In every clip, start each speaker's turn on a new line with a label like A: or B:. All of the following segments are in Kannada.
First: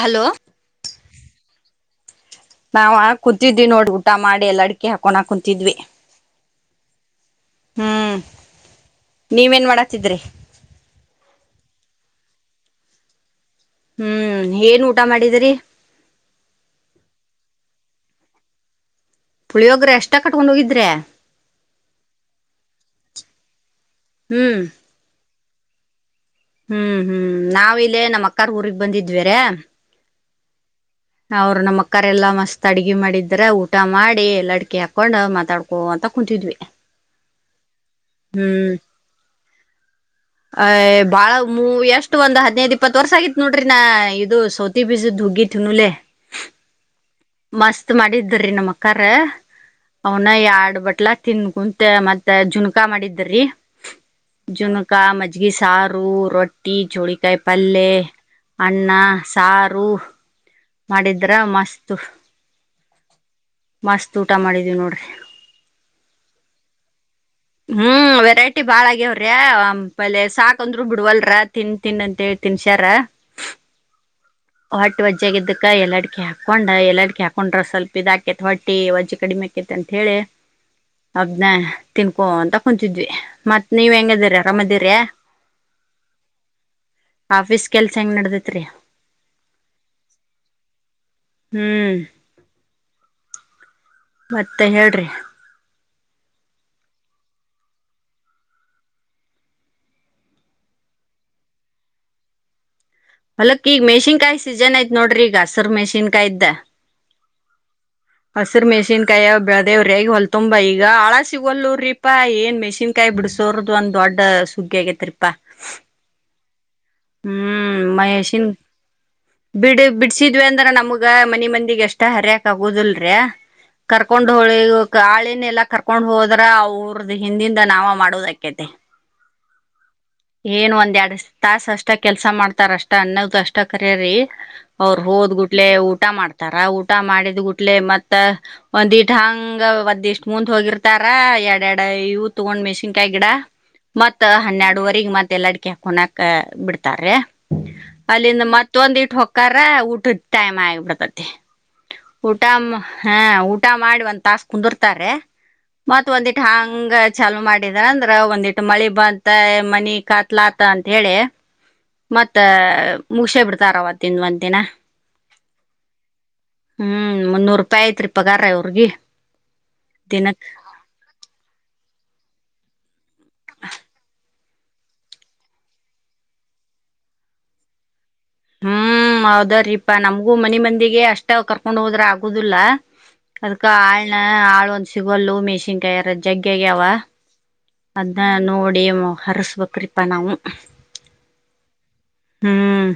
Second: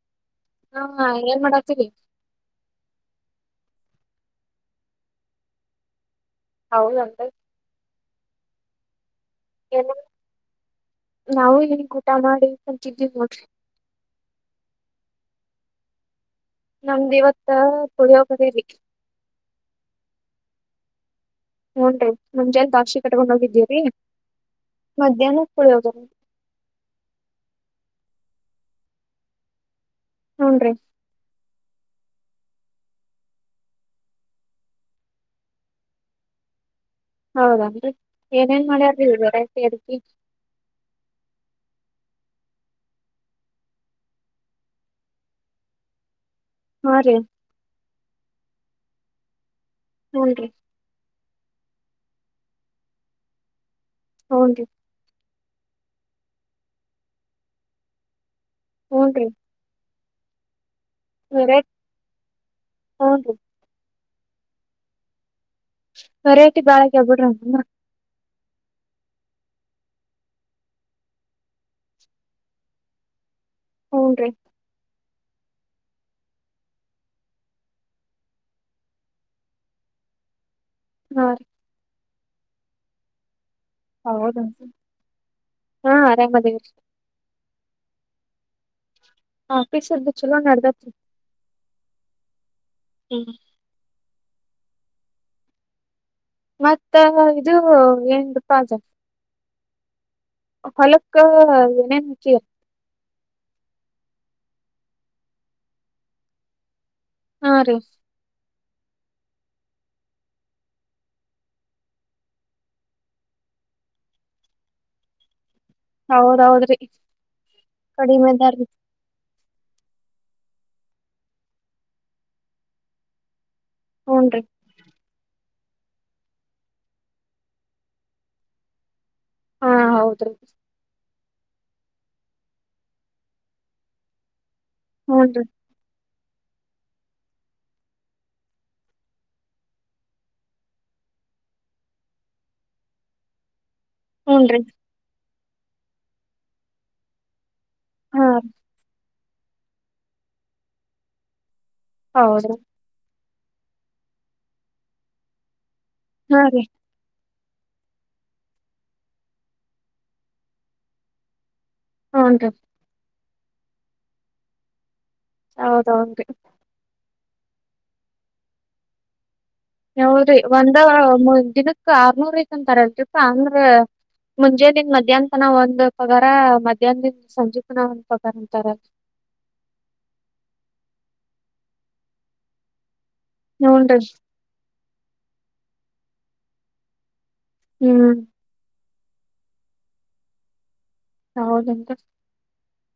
A: ಹಲೋ
B: ಹಾ ಏನ್ ಮಾಡಾತೀರಿ.
A: ನಾವ ಕುಂತಿದ್ವಿ ನೋಡ್ ಊಟ ಮಾಡಿ ಎಲ್ಲ ಅಡಿಕೆ ಹಾಕೊನ ಕುಂತಿದ್ವಿ
B: ಹೌದ ಅಂಕಲ್.
A: ಹ್ಮ್ ನೀವೇನ್
B: [unintelligible]
A: ಮಾಡಾತಿದ್ರಿ
B: ನಾವು [unintelligible] ಊಟ ಮಾಡಿ. [unintelligible]
A: ಹ್ಮ್ ಏನ್ ಊಟ ಮಾಡಿದಿರಿ.
B: ನಮ್ದು ಇವತ್ತ ಪುಳಿಯೋಗರೆ ರೀ.
A: ಪುಳಿಯೊೋಗ್ರ ಅಷ್ಟ ಕಟ್ಕೊಂಡ ಹೋಗಿದ್ರೆ.
B: ಹನ್ ರೀ ಮುಂಜೆ ಬಾಕ್ಸ್ಗೆ ಕಟ್ಕೊಂಡ್ ಹೋಗಿದ್ದೀರಿ.
A: ಹ್ಮ್
B: ಮಧ್ಯಾಹ್ನ. ಪುಳಿಯೋಗರೆ.
A: ಹ್ಮ್ ಹ್ಮ್ ನಾವ ಇಲ್ಲೇ ನಮ್ಮ್ ಅಕ್ಕಾರ್ ಊರಿಗೆ ಬಂದಿದ್ವ ರೀ.
B: ಹುನ್ ರೀ.
A: ಅವ್ರ ನಮ್ಮ ಅಕ್ಕರೆ ಎಲ್ಲಾ ಮಸ್ತ್ ಅಡ್ಗೆ ಮಾಡಿದ್ರ ಊಟ ಮಾಡಿ ಎಲೆ ಅಡ್ಕೆ ಹಾಕೊಂಡ್ ಮಾತಾಡ್ಕೋ ಅಂತ ಕುಂತಿದ್ವಿ.
B: ಹೌದನ್ರಿ ಏನೇನ್
A: ಹ್ಮ್
B: ಮಾಡ್ಯಾರಿ ವೆರೈಟಿ ಅಡಗಿ.
A: ಏಟು ಒಂದ್ ಹದಿನೈದು ಇಪ್ಪತ್ ವರ್ಷ ಆಗಿತ್ತು ನೋಡ್ರಿ ನಾ ಇದು ಸೌತಿ ಬೀಜದ ಹುಗಿ ತಿನನುೇ.
B: ಹ ರೀ.
A: ಮಸ್ತ್ ಮಾಡಿದ್ರ್ರಿ ನಮ್ಮ ಅಕ್ಕರ. ಅವನ
B: ಹೂನ್ರಿ
A: ಎರಡ್ ಬಟ್ಲ ತಿನ್ಕೊಂತ ಮತ್ತ ಜುನ್ಕಾ ಮಾಡಿದ್ದ್ರರಿ.
B: ಹೂನ್ರಿ
A: ಜುನಕಾ ಮತ್. ಸಾರು ರೊಟ್ಟಿ ಚೋಳಿಕಾಯಿ ಪಲ್ಲೆ. ಅನ್ನ
B: ಹೂನ್ರಿ
A: ಸಾರು. ಮಾಡಿದ್ರ ಮಸ್ತ್.
B: ಹು ರೀ.
A: ಮಸ್ತ್ ಊಟ ಮಾಡಿದೀವಿ ನೋಡ್ರಿ.
B: ವೆರೈಟಿ ಬಾಳ. ಆಗ್ಯಾವ್ ಬಿಡ್ರಿ ಹಂಗಂದ್ರ
A: ಹ್ಮ್ ವೆರೈಟಿ. ವೆರೈಟಿ ಬಾಳ ಆಗ್ಯವ್ರಿ ಆ ಪಲ್ ಸಾಕ ಅಂದ್ರು ಬಿಡ್ವಲ್ರ ತಿನ್ ತಿನ್ ಅಂತ ಹೇಳ್ ತಿನ್ಶ್ಯಾರ.
B: ಹ್ನ್ ರೀ.
A: ಒಟ್ಟ ವಜ್ಜಾಗ ಇದಿದ್ದಕ್ಕ ಎಲ್ಲಾಡಕಿ ಹಾಕೊಂಡ ಎಲ್ಲಾಡಕಿ ಹಾಕೊಂಡ್ರ ಸ್ವಲ್ಪ ಇದಾಕೇತ್ ಹೊಟ್ಟಿ ವಜ್ಜ ಕಡಿಮೆ ಆಾಕೇತಿ ಅಂತ ಹೇಳಿ.
B: ಹಾ
A: ಅದನ.
B: ರೀ
A: ತಿನ್ಕೊಂತ ಕುಂತಿದ್ವಿ ಮತ್ತೆ ನೀವ್ ಹೆಂಗದಿರಿ
B: ಹೌದನ್ರಿ
A: ಅರಾಮದೀರಿ
B: ಹಾ ಆರಾಮ್ ಅದೇವ್ರಿ
A: ಆಫೀಸ್. ಕೆಲ್ಸ ಹೆಂಗ್ ನಡೀತೈತೆ ರೀ.
B: ಆಫೀಸ್ ಅಲ್ಲಿ ಚಲೋ ನಡೆದತ್.
A: ಹ್ಮ್.
B: ಹ್ಮ್.
A: ಮತ್ತೆ ಹೇಳ್ರಿ.
B: ಮತ್ತ ಇದು ಏನ್ ಗೊತ್ತಾಯ್ತು ಹೊಲಕ್ಕ ನನ್ಚ
A: ಹೊಲಕ್ ಈಗ ಮೆಷನ್ ಕಾಯಿ ಸೀಜನ್ ಆಯ್ತ್ ನೋಡ್ರಿ ಈಗ ಹಸರು ಮೆಷಿನ್ ಕಾಯ ಇದ್ದ
B: ಹಾ ರೀ
A: ಹಸ್ರ ಮೆಷಿನ್ಕಾಯಿ ಬೆಳೆದೇವಿರಿ ಈಗ ಹೊಲ್ ತುಂಬಾ ಈಗ ಆಳ ಸಿಗಲ್ವ್ರಿಪಾ ಏನ್ ಮೆಷಿನ್ಕಾಯಿ ಬಿಡಸೋರದ ಒಂದ ದೊಡ್ಡ ಸುಗ್ಗಿ ಆಗೇತ್ರಿಪಾ
B: ಹೌದೌದ್ರಿ
A: ಹ್ಮ್
B: ಕಡಿಮೆ
A: ಮಹಷನ್
B: ಅದಾರ್ರೀ
A: ಬಿಡ್ ಬಿಡ್ಸಿದ್ವಿ ಅಂದ್ರ ನಮ್ಗ ಮನಿ ಮಂದಿಗ್ ಎಷ್ಟ ಹರಿಯಕ್ ಆಗೋದಿಲ್ರಿ ಕರ್ಕೊಂಡ್
B: ಹೂನ್ರಿ
A: ಹೋಳಿ ಹೋಕ್ ಆಳನ್ ಎಲ್ಲ ಕರ್ಕೊಂಡ್ ಹೋದ್ರ ಅವ್ರದ ಹಿಂದಿಂದ ನಾವಾ ಮಾಡೋದಕೇತೆ
B: ಹಾ ಹೌದ್ರಿ
A: ಏನು ಒಂದ ಎರಡು ತಾಸ ಅಷ್ಟ ಕೆಲ್ಸ ಮಾಡ್ತಾರ ಅಷ್ಟ ಅನ್ನದ್ದ ಅಷ್ಟ ಕರ್ರರಿ ಅವರು ಹೋದ್
B: ಹೂನ್ರಿ
A: ಗುಟ್ಲೆ ಊಟ ಮಾಡ್ ತರಾ ಊಟ ಮಾಡಿದ್ ಗುಟ್ಲೆ ಮತ್ತ ಒಂದ್ ಇಟ್ ಹಂಗ ಒದ್ ಇಷ್ಟ ಮುಂದ್ ಹೋಗಿರ್ತಾರ ಎಡೆ ಎಡ ಇವು ತಗೊಂಡ್ ಮೆಸಿನ್ಕಾಯಿ ಗಿಡ ಮತ್ತ
B: ಹೂನ್ರಿ
A: ಹನ್ನೆರಡುುವರೆ ಮತ್ತೆ ಎಲ್ಲ ಅಡಿಕೆ ಹಾಕನಕ್ ಬಿಡ್ತಾರ್ರೀ
B: ಹಾ
A: ಅಲ್ಲಿಂದ
B: ರೀ
A: ಮತ್ತೊಂದ ಇಟ್ಟ ಹಾಕ್ ಕರ ಊಟದ ಟೈಮ್ ಆಗಿಬಿಡ್ತತಿ ಊಟ
B: ಹೌದ್ರಿ
A: ಹಾ ಊಟ ಮಾಡಿ ಒಂದ್ ತಾಸ ಕುಂದರ್ತಾರ್ರೀ ಮತ್ ಒಂದಿಟ್ಟ
B: ಹಾ ರೀ
A: ಹಂಗ ಚಾಲು ಮಾಡಿದಾರ ಅಂದ್ರ ಒಂದಿಟ್ಟು ಮಳಿ ಬಂತ ಮನಿ ಕಾತ್ಲಾತ ಅಂತ ಹೇಳಿ ಮತ್ತ
B: ಹೂನ್ರಿ
A: ಮುಗುಸೇ ಬಿಡ್ತಾರ ಅವತ್ತಿಂದ ಒಂದ ದಿನ
B: ಹೌದೌದು ರಿ
A: ಹ್ಮ್ ಮುನ್ನೂರೂಪಾಯಿ ಐತ್ರಿ ಪಗಾರ ಇವ್ರಗಿ
B: ಹೌದ್ರಿ
A: ದಿನಕ್
B: ಒಂದ ದಿನಕ ಕ ಆರ್ನೂರ ಐತ ಅಂತರ್ ಅಲ್ರೀ ಅಂದ್ರೆ ಮುಂಜೆ ನಿಂದ್ ಮಧ್ಯಾಹ್ನ ತನ ಒಂದ ಪಗಾರ ಮಧ್ಯಾಹ್ನ ದಿಂದ ಸಂಜೆ ತನ ಪಗಾರ ಅಂತಾರ
A: ಹ್ಮ್ ಹೌದರೀಪ ನಮ್ಗೂ ಮನಿ ಮಂದಿಗೆ ಅಷ್ಟ ಸ್ಟ ಕರ್ಕೊಂಡ್ ಹೋದ್ರೆ ಆಗುವದಿಲ್ಲ ಅದಕ್ಕ
B: ಹೂನ್ರಿ
A: ಆಳ್ನ ಆಳ್. ಅಲ್ಲೂ ಮೆಸಿನ್ಕಾಯಿರ ಜಗ್ಗೆಗೆ್ಯಾವ.
B: ಹ್ಮ್
A: ಅಂತ ನೋಡಿ ಮಕ್ ಹರಸಿ ಕೋತಿವಿಪ ನಾವು.
B: ಹೌದಂತ.
A: ಹ್ಮ್.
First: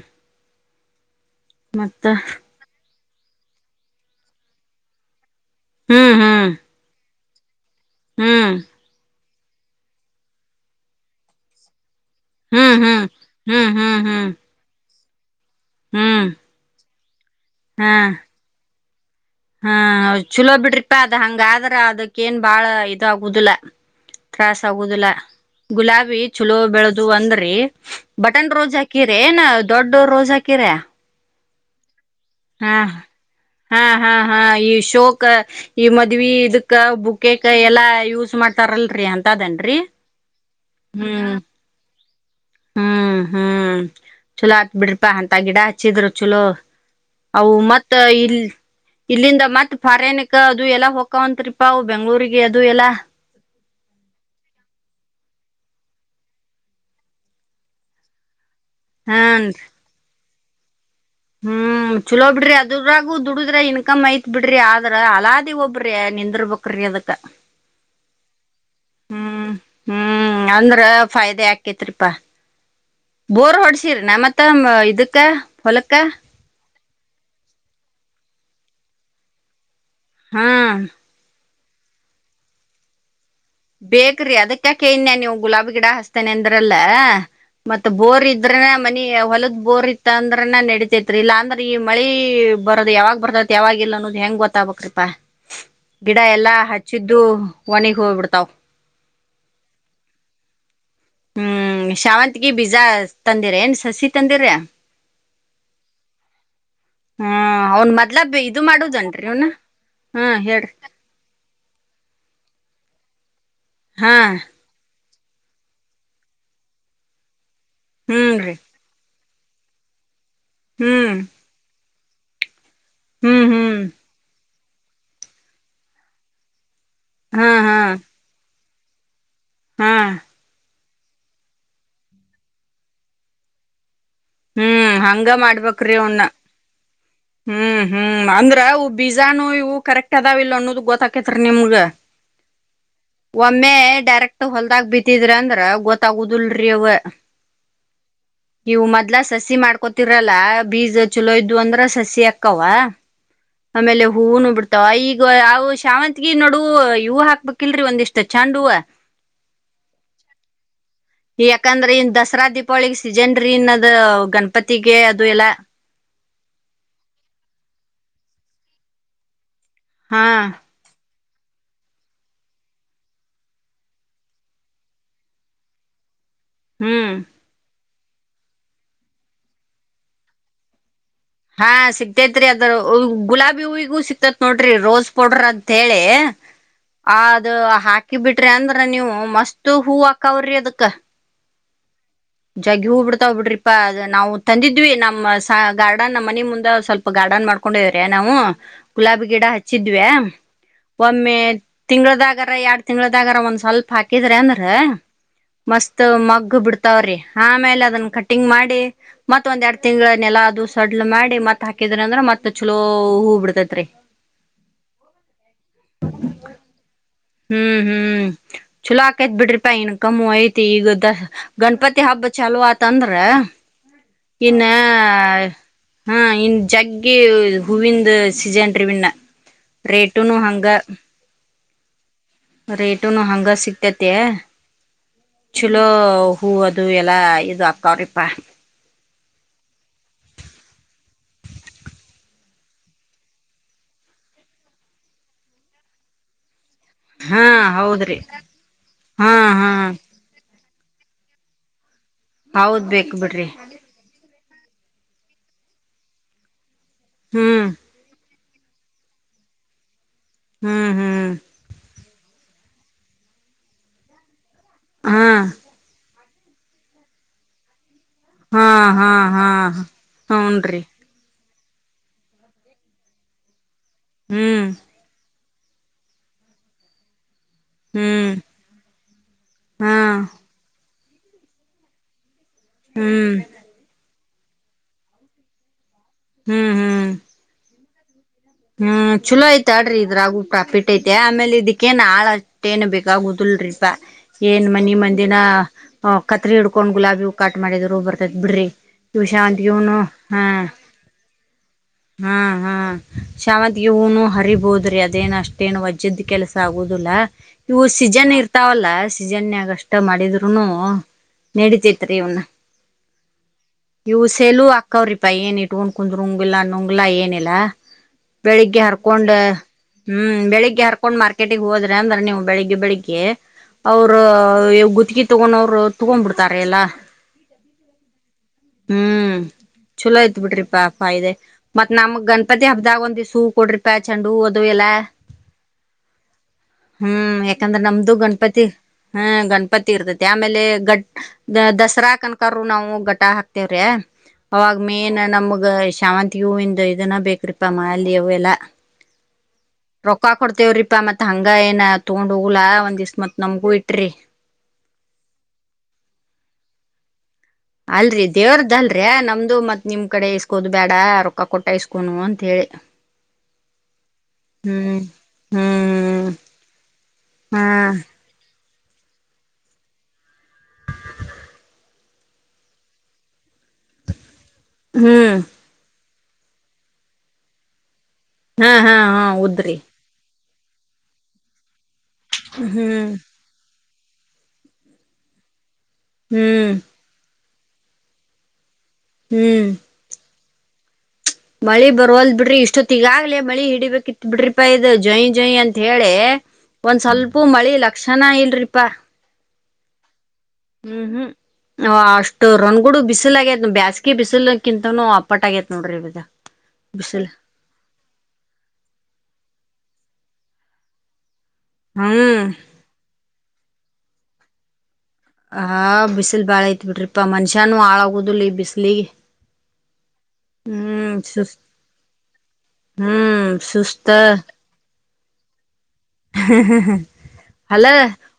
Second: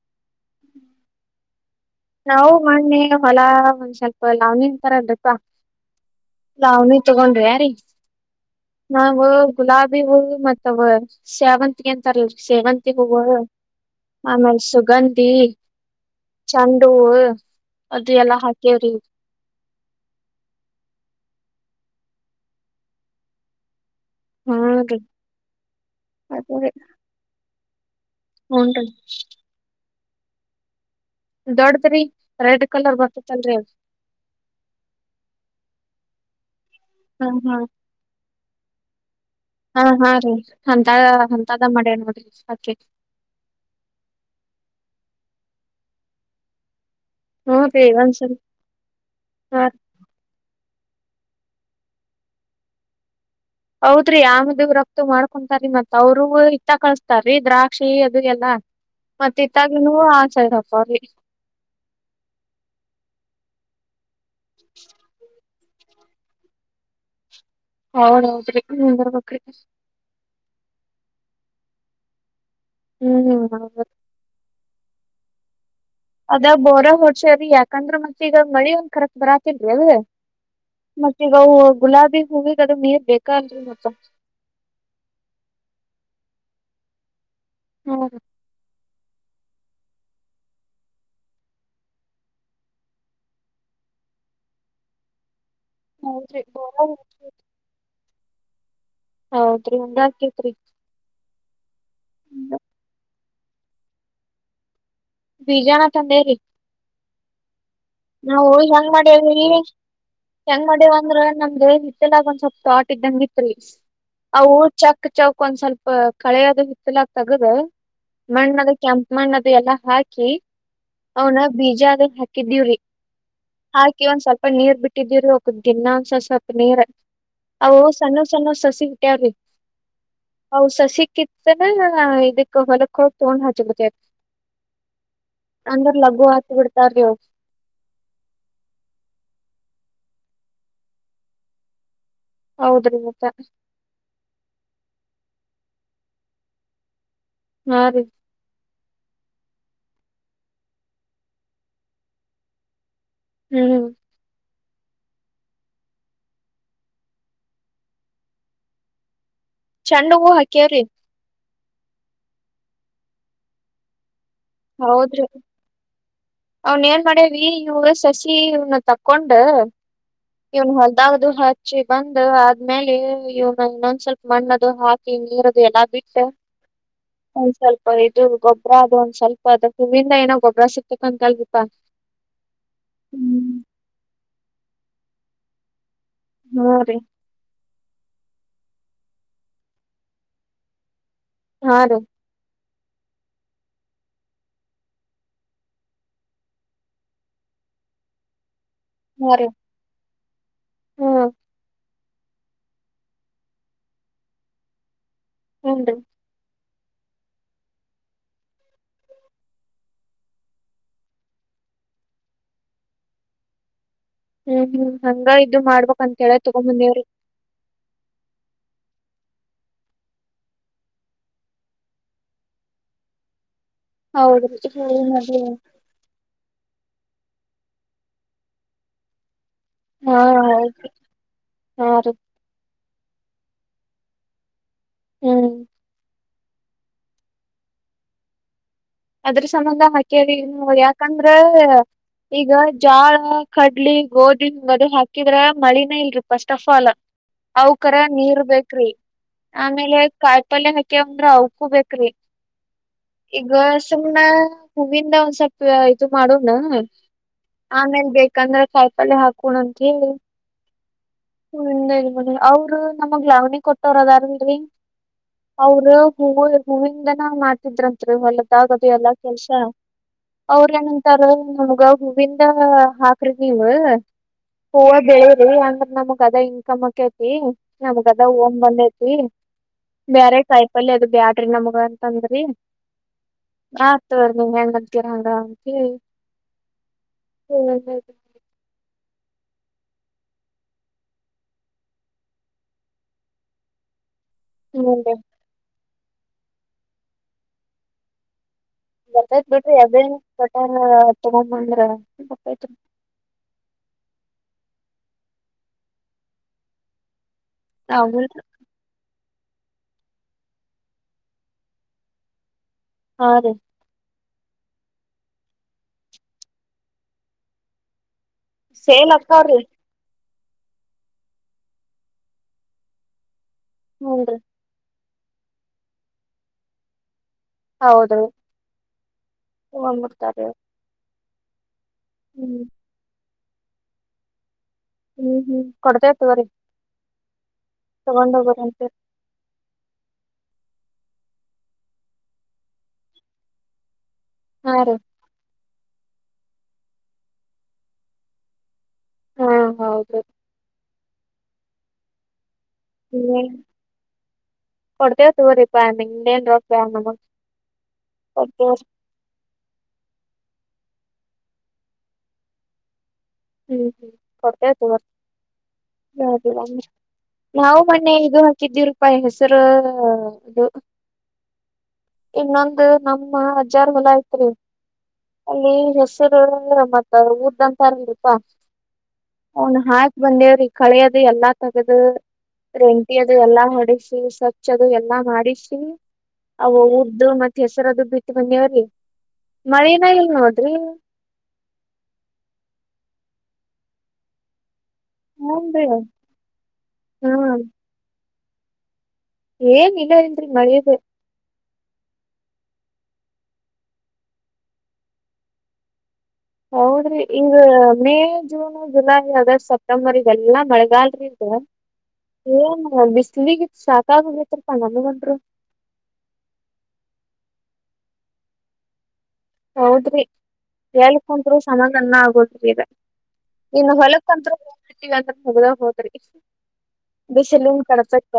A: ಮತ್ತ
B: ನಾವು ಮಾಡಣೇ. ಹೊಲಾ ಒಂದ್ ಸ್ವಲ್ಪ ಲಾಂಗಿಂಗ್ ತರ ಇ [unintelligible]
A: ಹ್ಮ್ ಹ್ಮ್
B: ನವ್ನಿತ್. ತಗೊಂಡ್ರಿ ಯಾರೀ.
A: ಹ್ಮ್
B: ನಾವು. ಗುಲಾಬಿ ಹು ಮತ್ತೆ ಸಾವಂತಿ. ಏನ್ ತರ್ಲಿ
A: ಹ್ಮ್
B: ಸೇವಂತಿ ಹೋಗು
A: ಹ್ಮ್ ಹ್ಮ್ ಹ್ಮ್ ಹ್ಮ್
B: ಆಮೇಲೆ ಸುಗಂಧ. [inaudible]
A: ಹ್ಮ್.
B: ಚಂಡೂ ಹೂವ್.
A: ಹಾ
B: ಅದು ಎಲ್ಲ ಹಾಕಿ. [unintelligible]
A: ಹಾ ಚಲೋ ಬಿಡ್ರಿಪಾ ಅದ ಹಂಗಾದ್ರ ಅದಕ್ಕೇಏನ್ ಬಾಳ ಇದಾಗುದಿಲ್ಲ. ತ್ರಾಸ
B: ಹ್ಮ್ರಿ
A: ಆಗುದಿಲ್ಲ ಗುಲಾಬಿ ಚಲೋ
B: ಅದೇರಿ
A: ಬೆಳೆದು ಅಂದ್ರಿ. ಬಟನ್ ರೋಜ
B: ಹೂನ್ರಿ
A: ಹಾಕಿರ ನಾವ್ ದೊಡ್ಡ. ರೋಜ ಹಾಕಿರ.
B: ದೊಡ್ಡ ರೀ.
A: ಹಾ ಹಾ ಹಾ ಹಾ ಈ ಶೋಕ. ಈ ಮದುವೇ ಇದಕ.
B: ಹಾ
A: ಬುಕಕೆ
B: ಹಾ
A: ಎಲ್ಲಾ ಯೂಸ್ ಮಾಡ್ ತರಲ್ಲಲ್ರಿ ಅಂತ.
B: ಹಾ ಹಾ ರೀ ಅಂತ ಅಂತದ ಮೆಡನ್ ಹ್ಮ.
A: ಹ್ಮ್ ಹ್ಮ್ ಚಲೋ ಆತ್ ಬಿಡ್ರಪಾ ಅಂತ. ಗಿಡ ಹಚ್ಚಿದ್ರ ಚಲೋ. ಅವು
B: ಹೂನ್ರಿ
A: ಮತ್ತ ಇ
B: ಒಂದ್ಸರಿ
A: ಇಲ್ಲಿಂದ
B: ಹಾ
A: ಮತ್ತ್ ಫಾರೇನಕ್. ಅದು ಎಲ್ಲಾ ಹೊಕ್ಕವಂತ್ರಿಪಾ ಅವು ಬೆಂಗ್ಗಳೂರಿಗೆ ಅದು ಎಲ್ಲ.
B: ಹೌದ್ರಿ ಆಮದು ರಕ್ತ ಮಾಡ್ಕೊಂತಾರೀ ಮತ್ ಅವ್ರರು ಇತ್ತ ಕಳಸ್ತಾರಿ ದ್ರಾಕ್ಷಿ ಅದು ಎಲ್ಲಾ. ಮತ್ತ
A: ಹನ್
B: ಇತ್ತಾಗನುವು. [unintelligible]
A: ಹ್ಮ್ ಚಲೋ ಬಿಡ್ರಿ ಅದ್ರಾಗು ದುಡುದ್ರ ಇನ್ಕಮ್ ಐತ್ ಬಿಡ್ರಿ ಆದ್ರ ಅಲಾದಿ ಒಬ್ರಿ ನಿಂದರ್ಬಕ್ರಿ ಅದಕ್ಕ.
B: ಹೌದೌದ್ರಿ. ಹ್ಮ್ ಬರಬೇಕ್ರಿ.
A: ಹ್ಮ್ ಅಂದ್ರ ಫಾಯ್ದೆ ಆಕ್ಯಾತ್ರಿಪಾ.
B: ಹ್ಮ್
A: ಬೋರ್ ಹೊಡ್ಸಿರನ ಮತ್ತ ಇದಕ್. ತ್ತ
B: ಅದ ಬೋರ ಹೊಡ್ಸೆವ್ರಿ ಯಾಕಂದ್ರ ಮತ್ತ ಈಗ. ಮಳಿ ಒಂದ ಕರಕ್ಟ ಬರಾತ್ತಿಲ್. ಎಲ್ಲಿಗೆ
A: ಹ್ಮ್
B: ಮತ್ ಈಗ ಅವು. ಗುಲಾಬಿ ಹೂವಿಗೆ ಅದು ನೀರ್ ಬೇಕು.
A: ಬೇಕ್ರಿ ಅದಕ್ಕಾ ಕೇಯ್ನ ನೀವು ಗುಲಾಬಿ ಗಿಡ ಹಸ್. ತನ ಅಂದ್ರಲ್ಲ. ಮತ್ತೆ ಬೋರ್ ಇದ್ರೆ ಮನಿ ಹೊಲದ ಬೋರ್ ಇತ್ತ ಅಂದ್ರನ ನಡೀತೇತ್ರಿ ಇಲ್ಲ ಅಂದ್ರ ಈ ಮಳಿ ಬರದ್ ಯಾವಾಗ್ ಬರ್ತತ್ ಯಾವಾಗ ಇಲ್ಲ ಅನ್ನೋದು ಹೆಂಗ್ ಗೊತ್ತಾಗಬೇಕ್ರೀಪಾ. ಗಿಡ
B: ಹೌದ್ರಿ
A: ಎಲ್ಲಾ ಹಚ್ಚಿದ್ದುವು ಒನಿಗ್ ಹೋಗ್ಬಿಡ್ತ [unintelligible]
B: ಹೌದ್ರಿ ಹಂಗ ಅಕೇತ್ರಿ.
A: ಹ್ಮ್ ಶಾವಂತ್ಗಿ ಬೀಜ ತಂದಿರೇನ್ ಸಸಿ ತಂದಿರ.
B: ಬಿಜಾನ ತಂದೇವ್ರಿ.
A: ಹ್ಮ ಅವ್ನ್ ಮೊದ್ಲ ಇದು ಮಾಡುದನ್ರಿ
B: ಮಾಡೇವಿ
A: ಇವ್ನ ಹ್ಮ
B: ಹೆಂಗ್
A: ಹೇಳ್ರಿ.
B: ಮಾಡೇವ ಅಂದ್ರ ನಮ್ದು ಹಿತ್ತಲಗ ಒಂದ ಸ್ವಲ್ಪ್ ತಾಟ್ ಇದ್ದಂಗ ಇ ತ್ರಿ
A: ಹಾ
B: ಅವು ಚ ಕ್ಕ ಚೌಕ್ ಒಂದ್ ಸ್ವಲ್ಪ ಕಳೆಯದು ಹಿತ್ತಲಕ್ ತಗದು.
A: ಹ್ಮ್ ರೀ
B: ಮಣ್ಣ ಅದು ಕಂಪ್. ಮಣ್ಣದು ಎಲ್ಲಾ ಹಾಕಿ.
A: ಹ್ಮ್
B: ಅವನ ಬೀಜಾ ರಿ. ಹಾಕಿದ್ದೀವ್ರೀ
A: ಹ್ಮ್
B: [inaudible]
A: ಹ್ಮ್
B: ಹಾಕ ಒಂದ್ಸಲ್ ಪ ನೀರ್ ಬಿಟ್ಟಿದಿರಿ ದಿನಾಂದ್ಸಸಲ್ಪ ನೀರ್
A: ಹಾ ಹಾ
B: ಓ ಸಣ್ಣ ಸಣ್ಣ ಸಸಿ [unintelligible]
A: ಹಾ
B: ಸಸಿಕಿತ್ತನ್ ಇದಕ್ ಹೊಲಕ್ಕ್ ಫೋನ್ ಹಚ್ಬಿಡ್ತ್
A: ಹ್ಮ್ ಹಂಗ ಮಾಡ್ಬೇಕ್ರಿ ಅವ್ನ.
B: ಆತ್ ಬಿಡ್ತಾರ್ರಿ ಅವ್.
A: ಹ್ಮ್ ಹ್ಮ್ ಅಂದ್ರವು ಬೀಜಾನೋ ಇವು ಕರೆಕ್ಟ್ದಾವಿಲ್ಲ ಅನ್ನೋದ ಗೊತ್ತಕತ್ರಿ ನಿಮ್ಗ.
B: ಹೌದ್ರಿ ಮತ್ತ
A: ಒಮ್ಮೆ ಡೈರೆಕ್ಟ್ ಹೊಲ್ದಾಗ ಬಿತ್ತಿದ್ರ ಅಂದ್ರ್. ಗೊತ್ತಾಗುದಿಲ್ರಿ ಅವ.
B: ಹಾ ರೀ
A: ವ್ ಮತ್. ಲ್ಲ ಸಸಿ ಮಾಡ್ಕೋತಿರಲ್ಲ ಬೀಜ ಚಲೋದ್ದು ಅಂದ್ರ ಸಸಿ ಅಕ್ಕವ.
B: ಹ್ಮ್
A: ಆಮೇಲೆ ಹೂ ನು ಬಿಡ್ತ್ ಈಗ ಅವು ಶಾವಂತ್ಗಿನಡುವ್ ಇವು ಹಾಕ್ಬೇಕಿಲ್ರರಿ ಒಂದಿಷ್ಟ್ ಚಾಂಡುವ್.
B: ಚೆಂಡ್ ಹೂ ಹಾಕೇವ್ರಿ.
A: ಯಾಕಂದ್ರೆ ಇನ್ ದಸ್ರಾ ದೀಪಾವಳಿ ಇನ್ ಸಿಜನ್ ರೀ ಇನ್ನದ್. ಗಣ್ಪತಿಗೆ ಅದು ಎಲ್ಲ.
B: ಅವ್ನೆನ್ ಮಾಡೇವ್ರಿ ಇವ ಶಶಿ ಇನ್ ತಕೊಂಡ್.
A: ಹಾ
B: ಇನ್ ಹೊಲ್ದಾ ಅದು ಹಚ್ಚಿ ಬಂದು ಆದ್ಮೇಲೆ ಇವ ಇನ್ನೊಂದ್ ಸ್ವಲ್ಪ ಮಣ್ಣದು ಹಾಕಿ ನೀರದು ಎಲ್ಲಾ ಬಿಟ್ಟ
A: ಹ್ಮ್
B: ಒಂದ್ ಸ್ವಲ್ಪ ಇದು ಗೊಬ್ರ ಅದು ಒಂದ್ಸಲ್ ಪ್ ಅದುಕ್ ನಿಮ್ಮಿಂದ ಏನ ಗೊಬ್ರ ಸಿ
A: ಹಾ ಸಿಗ್ತೇತ್ರಿ ಅದ್ರ
B: ಹ್ಮ್
A: ಗುಲಾಬಿ ಹೂವಿಗೂ ಸಿಕ್ತೇತ್ ನೋಡ್ರಿ ರೋಸ್ ಕೊಡ್ರ್ ಅತ್ಹೇಳಿ.
B: ಹಾ ರೀ
A: ದು ಅದ್ ಹ ಕ್ಕಿ ಬಿಟ್ರಿ ಅಂದ್ರ ನೀವು ಮಸ್ತ್ ಹೂ ಹಾಕಾವ್ರಿ ಅದಕ್
B: ಹಾ ರೀ
A: ಜಗ್ಗಿ ಹೂ ಬಿಡ್ತಾವ್ ಬಿಡ್ರಿಪಾ ಅದ್ ನಾವು ತಂದಿದ್ವಿ ನಮ್ಮ ಸ ಗಾರ್ಡ್ ರ್ಡನ್ ನಮ್ಮನಿ ಮುಂದ ಸ್ವಲ್ಪ ಗಾರ್ಡನ್ ಮಾಡ್ಕೊಂಡವ್ರೆ ನಾವುಂ. ಗುಲಾಬಿ
B: ಹಾ
A: ಗಿಡ
B: ರೀ
A: ಹಚ್ಚಿದ್ವಿ.
B: ಹ್ಮ್
A: ಒಮ್ಮೆ ತಿಂಗ್ಳದಾಗರ ಎರಡ್ ತಿಂಗಳದಾಗರ ಒಂದ್ ಸ್ವಲ್ಪ ಫಾಕಿದ್ರ್ಯಾನ್ರ.
B: ಹೂನ್ರಿ.
A: ಮಸ್ತ ಮಗ್ಗ ಬಿಡ್ತ. ತವ್ರಿ ಆಮೇಲೆ ಅದನ್ನ ಕಟಿಂಗ್ ಮಾಡಿ ಮತ್ತ ಒಂದ್ ಎರಡ್ ತಿಂಗಳನೆೆಲಾ ಅದುಸ. ಸಡ್ಲ್ ಮಾಡಿ ಮತ್ ಹಾಕಿದ್ರ್ಯ ಅಂದ್ರ ಮತ್ ಛೊಲೋ ಹೂ ಬಿಡ್ತೇತ್ರಿ.
B: ಹ್ಮ್ ಹ್ಮ್ ಹಂಗ ಇದು ಮಾಡ್ಬೇಕ ಅಂತ ಹೇಳೆ ತೊಗೊಂಮ ಬಂದೇವ್ರಿ.
A: ಹ್ಮ್ ಹ್ಮ್ ಛೊಲೋ ಆಕೈತ್ ಬಿಡ್ರಿಪಾ ಇನ್ ಕಮ್ಮವ ಐತಿ ಈ ಗದ್ದಾ ಗಣಪತಿ ಹಬ್ಬ ಛಾಲೂ ಆತಂದ್ರ.
B: ಹೌದರ್ರಿ [unintelligible]
A: ಹ ಇನ್ ಜಗ್ಗಿ ಹೂವಿಂದ ಸೀಝನ್ ರೀವಿನ್ನ. ರೇಟುನು ಹಂಗ.
B: ಹಾರೀ.
A: ರೇಟುನು ಹಂಗ ಸಿಕ್ತ ತೈತ್ಯ.
B: ಹ್ಮ್
A: ಛೂಲೋ ಅವ್. ಹೂ ಅದು ಎಲ್ಲಾ ಇದು ಆಕ್ಕಾವ್ರಿಪ್ಪಾ.
B: ಅದ್ರ ಸಂಬಂಧ ಹಾಕೇವ್ರಿ ಇನ್ನು ಯಾಕಂದ್ರ ಈಗ ಜ್ವಾಳಾ ಕಡ್ಲಿ ಗೋಧಿ ಹಿಂಗದು ಹಾಕಿದ್ರ ಮಳಿನ ಇಲ್ರಿ ಪಸ್ಟಫ್. ಫಲ
A: ಹಾ
B: ಅವ್ ಕರೆ
A: ಹೌದ್ರಿ
B: ನೀರ್ ಬೇಕ್ರಿ
A: ಹಾ ಹಾ
B: ಆಮೇಲೆ ಕಾಯಿ ಪಲ್ಯ ಹಾಕ್. ಕ್ಕೆ ಅವುಂದ್ರ ಉಪ್ಪು ಬೇಕ್ ರ್ರಿ.
A: ಹೌದ್ ಬೇಕುಬಿಡ್ರಿ.
B: ಕ ಹೂವಿಂದ ಒಂದ್ ಸ್ವಲ್ಪ ಇದು ಮಾಡೋಣ.
A: ಹ್ಮ್
B: ಆಮೇಲ ಬೇಕ್. ಕನ್ನಡ ಕಾಯಪಲ್ಲೆ ಹಾಕೋಣ ಅಂತ ಹೇಳಿ.
A: ಹ್ಮ ಹ್.
B: ಒಂದ ಹನಿ. ಅವ್ರು ನಮಗ್ ಲಾವಣಿ ಕೊಟ್ಟವರ ಅದಾರ ಅಲ್ರಿ.
A: ಅಹ್ಹ್.
B: ಹೂವುಗೆ ಹೂವಿಂಗನಾ ಮಾತ್ತಿದ್ರ. ಥ್ರ
A: ಹಾ
B: ಹೊಲದಾಗ ಅದು
A: ಹಾ
B: ಎಲ್ಲಾ
A: ಹಾ
B: ಕೆಲ್ಸಾ ಅವ್ರ
A: ಹೂನ್ರಿ
B: ಏನ್‌ ಅಂತಾರ. ನಮ್ಗ ಹೂವಿಂದ ಹಾಕ್ರಿ ನೀವ.
A: ಹ್ಮ್
B: ಹೂವ ಬೆಳೆದ. ಏ ಅಂದ್ರ್ ನಮಗ್. ಕದ ಇನ್ಕಮ್ ಆಕ್ಕೈತಿ. ನಮ್ಗದ ಅದ
A: ಹ್ಮ್
B: ಫೋನ್ ಬಂದೈತಿ
A: ಹಾ
B: ಬ್ಯಾರೆ ಕಾಯಪಲ್ಲೆ ಅದು. ಬ್ಯಾಡ್ರಿ ನಮಗ ಒಂನ್ ತಂದ್ರಿ.
A: ಹ್ಮ್.
B: ತ್ತೋರ್ ನಿವ್ ಹೆಂಗ ಅಂತಿರಾ ಹಂಗಾಂತಿ.
A: ಹ್ಮ್ ಹ್ಮ್
B: [unintelligible]
A: ಹ್ಮ್ ಛೂಲೋ ಐ ಥಡ್ರಿ ಇದ್ರಾಗು ಪಾಫಿಟ್ ಐತ್ಯಾ ಆಮೇಲೆ ಇದಿಕ್ಕೇಏನ್ ಆಳ ಅಷ್ಟ ಏನ್ ಬೇಕಾಗುದಲ್ರಿಪಾ. ಏನ್ ಮನಿ
B: ಹೂನ್ರಿ
A: ಮಂದಿನಾ. ಅವ್ ಕತ್ರಿ ಹಿಡ್ಕೊಂಡ ಗುಲಾಬಿ ಹೂ ಕಟ್ ಮಾಡಿದ್ರು ಬರ್ತೈತ್ ಬಿಡ್ಡ್ರಿ.
B: ಬರ್ತತೈತ್ ಬಿಡ್ರಿ ಅವ್ವೇ ಕಟೆಂನ ತ್ತೊಗೊಂಡ್ ಬಂದ್ರ.
A: ಶಾವಂತ್ಗಿ ಹೂನು ಹರಿಬೋದ್ರಿ ಅದೇನ ಅಷ್ಟೇನು ವಜ್ಜಿದ್ ಕೆಲಸಾ ಆಗೊದುಲ್ಲಾ. ಇವು ಸೀಜನ್
B: ಆಗುಲ್ರಿ
A: ಇರ್ತಾವಲ್ಲಾಸ್. ಸೀಝೆನ್ ನ್ಯಾಗ ಅಷ್ಟ ಮಾಡಿದ್ರುನು ನೆಡಿತೈತ್ರಿ ಇವ್ನ.
B: ಹಾ ರೀ.
A: ಇವು ಸೆಲು ಅಕ್ಕಾವ್ರಿಪಾ ಏನ ಇಟ್ಟುಂಡ ಕುಂದ್ರುಂಗಿಲ್ಲಾ ನುಂಗ್ಲಾ ಏನ ಇಲ್ಲಾ. ಬೆಳಿಗ್ಗೆ
B: ಸೇಲ್
A: ಹರ್ಕೊಂಡ.
B: ಅಕ್ಕಾವ್ರಿ
A: ಹ್ಮ್ ಬೆಳಿಗ್ಗೆ ಹರ್ಕೊಂಡ್ ಮಾರ್ಕೆಟಿಗ ಹೋದ್ರೆ ಅಂದ್ರ ನೀವು ಬೆಳಿಗ್ಗೆ ಬೆಳಿಗ್ಗೆ. ಅವರೂ
B: ಹೂನ್ರಿ
A: ಎವ್ ಗುತ್ಕಿ. ತಗೊಂನವರು ತಗೊಂಬ ಬಿಡ್ತಾರೆ ಎಲ್ಲಾ.
B: ಹೌದ್ರಿ
A: ಹ್ಮ್ ಛೂಲೋ ಐತ್
B: ತಗೊಂಬರ್ತಾರಿ ಅವ್ರ್
A: ಬಿಟ್ರಿ ಪಾ ಫಾಯದೆ. ಮತ್ತ ನಮ್ಮ್.
B: ಹ್ಮ್.
A: ಪ್ಪದ್ದೆ ಹಬ್ದಾಗ ಒಂದ ಇಸು. ಕೊಡ್ರಿ ಪ್ಯಾಚ್ಚಂಡು.
B: ಹ್ಮ ಹ್ಮ್ ಕೊಡ್ತೇವ ತ್ತೊಗೊರಿ.
A: ಹ್ಮ್ ಯಕ್. ಯಾಕಂದ್ರೆ ನಮ್ದು ಗಣಪತಿ ಹ್ಯ ಗಣಪತಿ ಇರ್ತೆದ. ತ್ಯಾಮೇಲೆ ಗಟ್ ದ ದಸರಾ ಕನಕರು ನಾವು ಗಟಾ ಹಾಕ್ತೇವ್ರೆ.
B: ಹಾ
A: ಅವಾಗ
B: ರೀ
A: ಮೇನ್ ನಮ್ಗ ಇಷ್. ಶಾವಂತ್ಗಿ ಹೂವಿಂದ ಇದನ್ನ ಬೇಕ್. ತ್ರೀಪಾ ಮಾಲಿ ಅವು ಎಲ್ಲಾ.
B: ಹಾ ಹೌದ್ರಿ
A: ರೊಕ್ಕಾ ಕೊಡ್ತೇವ ರಿಪ್ಪಾ ಮತ್ತ್. ಥಂಗ ಏನ ಥೊಗೊಂಡ ಹೋಗು.
B: [unintelligible] ಕೊಡ್ತೇವ ತೊಗೊರಿಪ್ಪಾ ನಿಗ್ದ ಏನ್ ರೋಪಯಾ ನಮಗ್
A: ಅಲ್ರರಿ ದೇವ್ರದ
B: ಕೊಡ್ತೇವ್
A: ಅಲ್ರ ನಮ್ದು ಮತ್ ನಿಮ್ ಕಡೆ ಇಸ್ ಕುದ್ ಬೇಡ ರೊಕ್ಕ ಕೊಟ್ಟ ಇಸ್ಕೋನು ಅಂತ ಹೇಳಿ.
B: ಹ್ಮ್ ಹ್ಮ್ ಕೊಡ್ತೈತಿ
A: ಹ್ಮ್
B: ಇವತ್
A: ಹ್ಮ್
B: [unintelligible]
A: ಹಾ
B: ನಾವು ಮೊನ್ನೆ ಇದು. ಕಿದ್ದಿರೂಪಾಯ ಹೆಸರು ಅದು ಇನ್ನೊಂದು ನಮ್ಮ ಅಜ್ಜ ರ್ ಹೋಲ ಆಯ್ತ. ತ್ರಿ
A: ಹ್ಮ್
B: ಅಲ್ಲಿ ಹೊಸ್. [unintelligible]
A: ಹಾ ಹಾ ಹಾ ಉದ್ರಿ.
B: ಕಳೆಯದು ಎಲ್ಲಾ ತಗದು.
A: ಹ್ಮ್
B: ರೆಂಟಿ ಅದು ಎಲ್ಲಾ ಹೊಡಿಸ್. [unintelligible] ಹಚ್ ಅದು ಎಲ್ಲಾ ಮಾಡಿಸಿ.
A: ಹ್ಮ್
B: ಅದು [unintelligible] ಮತ್ತ ಹೆಸರ ಅದು ಬಿತ್ತ ಬಂದೆವ್ರೀ.
A: ಹ್ಮ್
B: ಮಳಿನ ಇಲ್ಲ ನೋ ಟ್ರಿ
A: ಮಳಿ ಬರುವಲ್ ಬಿಡ್ರಿ ಇಷ್ಟೊತ್ತ ಈಗಾಗಲೇ ಮಳಿ ಹಿಡಿಬೇಕಿತ್ ಬಿಡ್ರಿ ಪ ಇದ. ಜೈ ಜೈ ಅಂತ
B: ಹೂನ್ರಿ
A: ಹೇಳಿ ಒಂದ್ ಸ್ವಲ್ಪ್
B: ಹ್ಮ್
A: ಮಳಿ ಲಕ್ಷಣ ಇ ಟ್ರಿಪಾ
B: ಏನ್ [unintelligible]
A: ಹ್ಮ್ ಹ್ಮ್ ಅಷ್ಟು ರನ್ಗೂಡ ಬಿಸಿಲ ಆಗೇತ್ ಬ್ಯಾಸಿಗೆ ಬಿಸಿಲಕಿಂತನು ಅಪ್ಪಾಟ್ ಆಗೇತ್ ನೋಡ್ರಿ.
B: ಹೌದ್ರಿ
A: ಬಿಸಿಲ್
B: ಈಗ May June July August September. ಎಲ್ಲಾ ಮಳಗಾಲ ರಿ. ಹ
A: ಹ್ಮ್
B: ಏನಿಲ್ಲ ಬಿಸಲಿಗ. ಸಾಕಾಗೋಗೈತ್ರಿಪ್ಪ ನನಗಂತೂ.
A: ಹ ಬಿಸಿಲ್ ಬಾಳ ಐತ್ ಬಿಡ್ರಿ. [unintelligible] ಮನುಷ್ಯಾನನು ಆಳಾಗುದಿಲ್ಲ ಈ ಬಿಸಲಿಗೆ.
B: ಹೌದ್ರಿ ಎಲ್
A: ಸುಸ್
B: ಕುಂತ್ರು ಸಮಾದಾನ್ನ ಆಗೋಲ್ತರಿ ಈಗ
A: ಹ್ಮ್
B: ಇನ್ನು ಹೊಲಕಂತರು. [unintelligible]
A: ಹ್ಮ್ ಹ್ಮ ಹಲೋ
B: ಕಡತಕ್ಕ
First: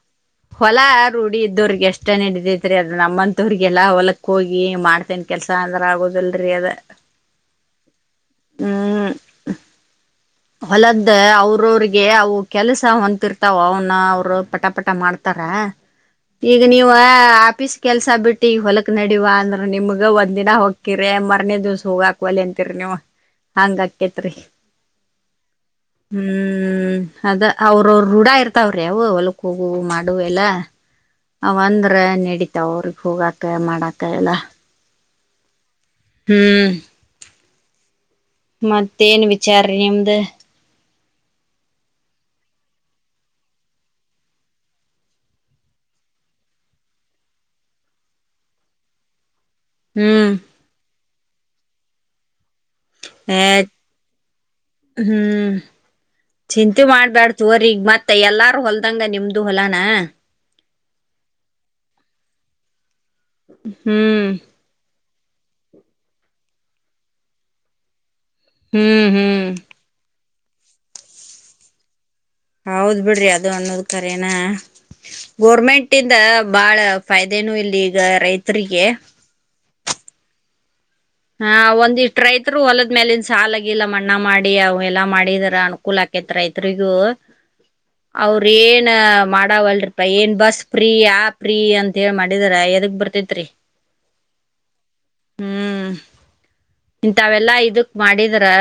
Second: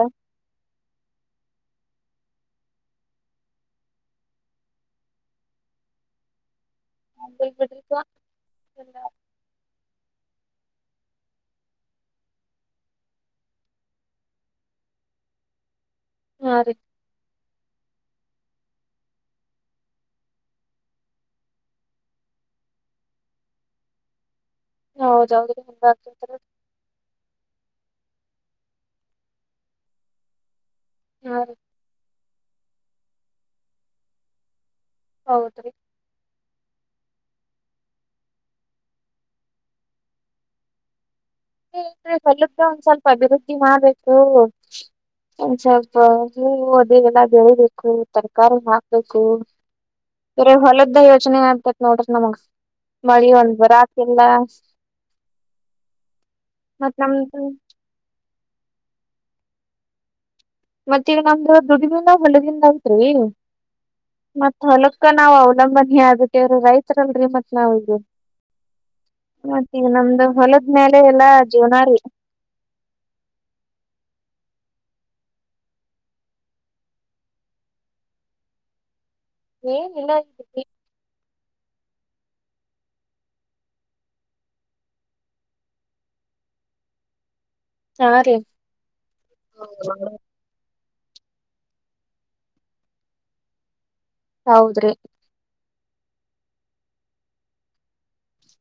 A: ಹೊಲ ರೂಢಿ ಇದ್ದವ್ರಿಗೆ ಅಷ್ಟ ನಡಿತತಿ. ರಿ ಅದ್ ನಮ್ಮಂತವ್ರಿಗೆಲ್ಲ ಹೊಲಕ್ಕ ಹೋಗಿ ಮಾಡ್ತೇನ್ ಕೆಲ್ಸ ಅಂದ್ರ ಆಗೋದಲ್ರರಿ ಅದು.
B: [unintelligible]
A: ಹೊಲದ್ ಅವ್ರವ್ರಿಗೆ ಅವು ಕೆಲಸ ಹೊಂತಿರ್ತಾವ ಅವನ್ನ ಅವರು ಪಟ ಪಟ ಮಾಡ್ತಾರ.
B: ಹಾ
A: ಈಗ
B: ರೀ
A: ನೀವ ಆಪೀಸ್ ಕೆಲ್ಸ ಬಿಟ್ಟಿ ಹೊಲಕ್ ನಡಿವಾ ಅಂದ್ರ ನಿಮ್ಗ ಒಂದಿನ ಹೋಕ್ಕಿರಿ ಮಾರನೇ ದಿವ್ಸ ಹೋಗಾಕ್ವಲಿ ಅಂತಿರಿ ನೀವ ಹಂಗ ಅಕೇತ್ರಿ.
B: [unintelligible]
A: ಅದ ಅವ್ರ ಅವ್ರ ರೂಢ ಇರ್ತಾವ್ರಿ ಅವು ಹೊಲ್ಕ್ ಹೋಗವು ಮಾಡವು ಎಲ್ಲ.
B: ಹಾ ರೀ
A: ಅವಂದ್ರ ನಡಿ ತವ್ರಿಗೆ ಹೋಗಾಕ ಮಾಡಾಕ ಎಲ್ಲ.
B: ಹೌದ್ರಿ
A: ಹ್ಮ್ ಮತ್ತೇನ್ ವಿಚಾರ ನಿಮ್ದು.
B: ಪಲ್ಲಕ್ಕೆ ಒಂದ್ ಸ್ವಲ್ಪ ಅಭಿವೃದ್ಧಿ ಮಾಡ್ಬೇಕು ಒಂದ್ ಸ್ವಲ್ಪ ಹೂವು ಅದಗೆಲ್ಲಾ ಬೆಳಬೇಕು ತರಕಾರಿ ಹಾಕ್ಬೇಕು.
A: ಹ್ಮ್
B: ಬರೆ ಹೋಲದ ಯೋ ಚನಾಗಾಗ್ತೇತಿ ನೋಡ್ರಿ ನಮಗ. ಮಳಿ
A: ಏ
B: ಒಂದ ಬರಾತಿಲ್ಲ.
A: ಹ್ಮ್ ಚಿಂತಿ
B: ಮತ್
A: ಮಾಡ್ಬ್ಯಾಡ
B: ನಮ್ದು
A: ತೊರ್ರಿ ಈಗ್ ಮತ್ತೈ. ಎಲ್ಲಾರು ಹೊಲ್ದಂಗ ನಿಮ್ದು ಹೊಲಾನ.
B: ಮತ್ತ ಈಗ ನಮ್ದು ದುಡ್ [unintelligible] ಅಂತ್ರಿ.
A: ಹ್ಮ್
B: ಮತ್ತ ಹೊಲಕ್ಕ ನಾವ ಅವ. ನಮ್ಮ ಮನಿಯಾಗ ಹುಟ್ಟೇರಿ ರೈತ್ರರಲ್ರರಿ ಮತ್ ನಾವರು.
A: ಹ್ಮ್ ಹ್ಮ್
B: ಹೊಲದ್ಮೇಲೆ ಎಲ್ಲಾ ಜೀವನಾರಿ.
A: ಹೌದ್ ಬಿಡ್ರಿ ಅದು ಅನ್ನೋದ್ ಕರೇನಾ ಗೋರ್ಮೆಂಟ್ ಇಂದ ಬಾಳ ಫೈ್ದೇನು ಇಲ್ಲಿ ಈಗ ರೈತರಿಗೆ.
B: ಏನ್ ಇಲ್ಲ [unintelligible]
A: ಹಾ ಒಂದಿಷ್ಟ್ ರೈತ್ರು ಹೊಲದ್ಮೇಲಿನ್ ಸಾಲಗಿಲ್ಲ ಮಣ್ಣಾ ಮಾಡಿ ಅವ ಎಲ್ಲಾ ಮಾಡಿದರ ಅನುಕೂಲ್ ಆಕೇತ್ ರೈತ್ರಿಗೂ.
B: ಹಾ ರೀ
A: ಅವ್ರ ಏನ ಮಾಡಾವಲ್ರಿಪ ಏನ್ ಬಸ್. ಪ್ರೀ ಯ ಪ್ರೀ ಅಂತ ಹೇಳಿ ಮಾಡಿದರ ಎದಗ್ ಬರ್ತೇತ್ರಿ.
B: ಹೌದ್ರಿ
A: ಹ್ಮ್ ಇಂತವೆಲ್ಲಾ ಇದಕ್ ಮಾಡಿದ್ರ.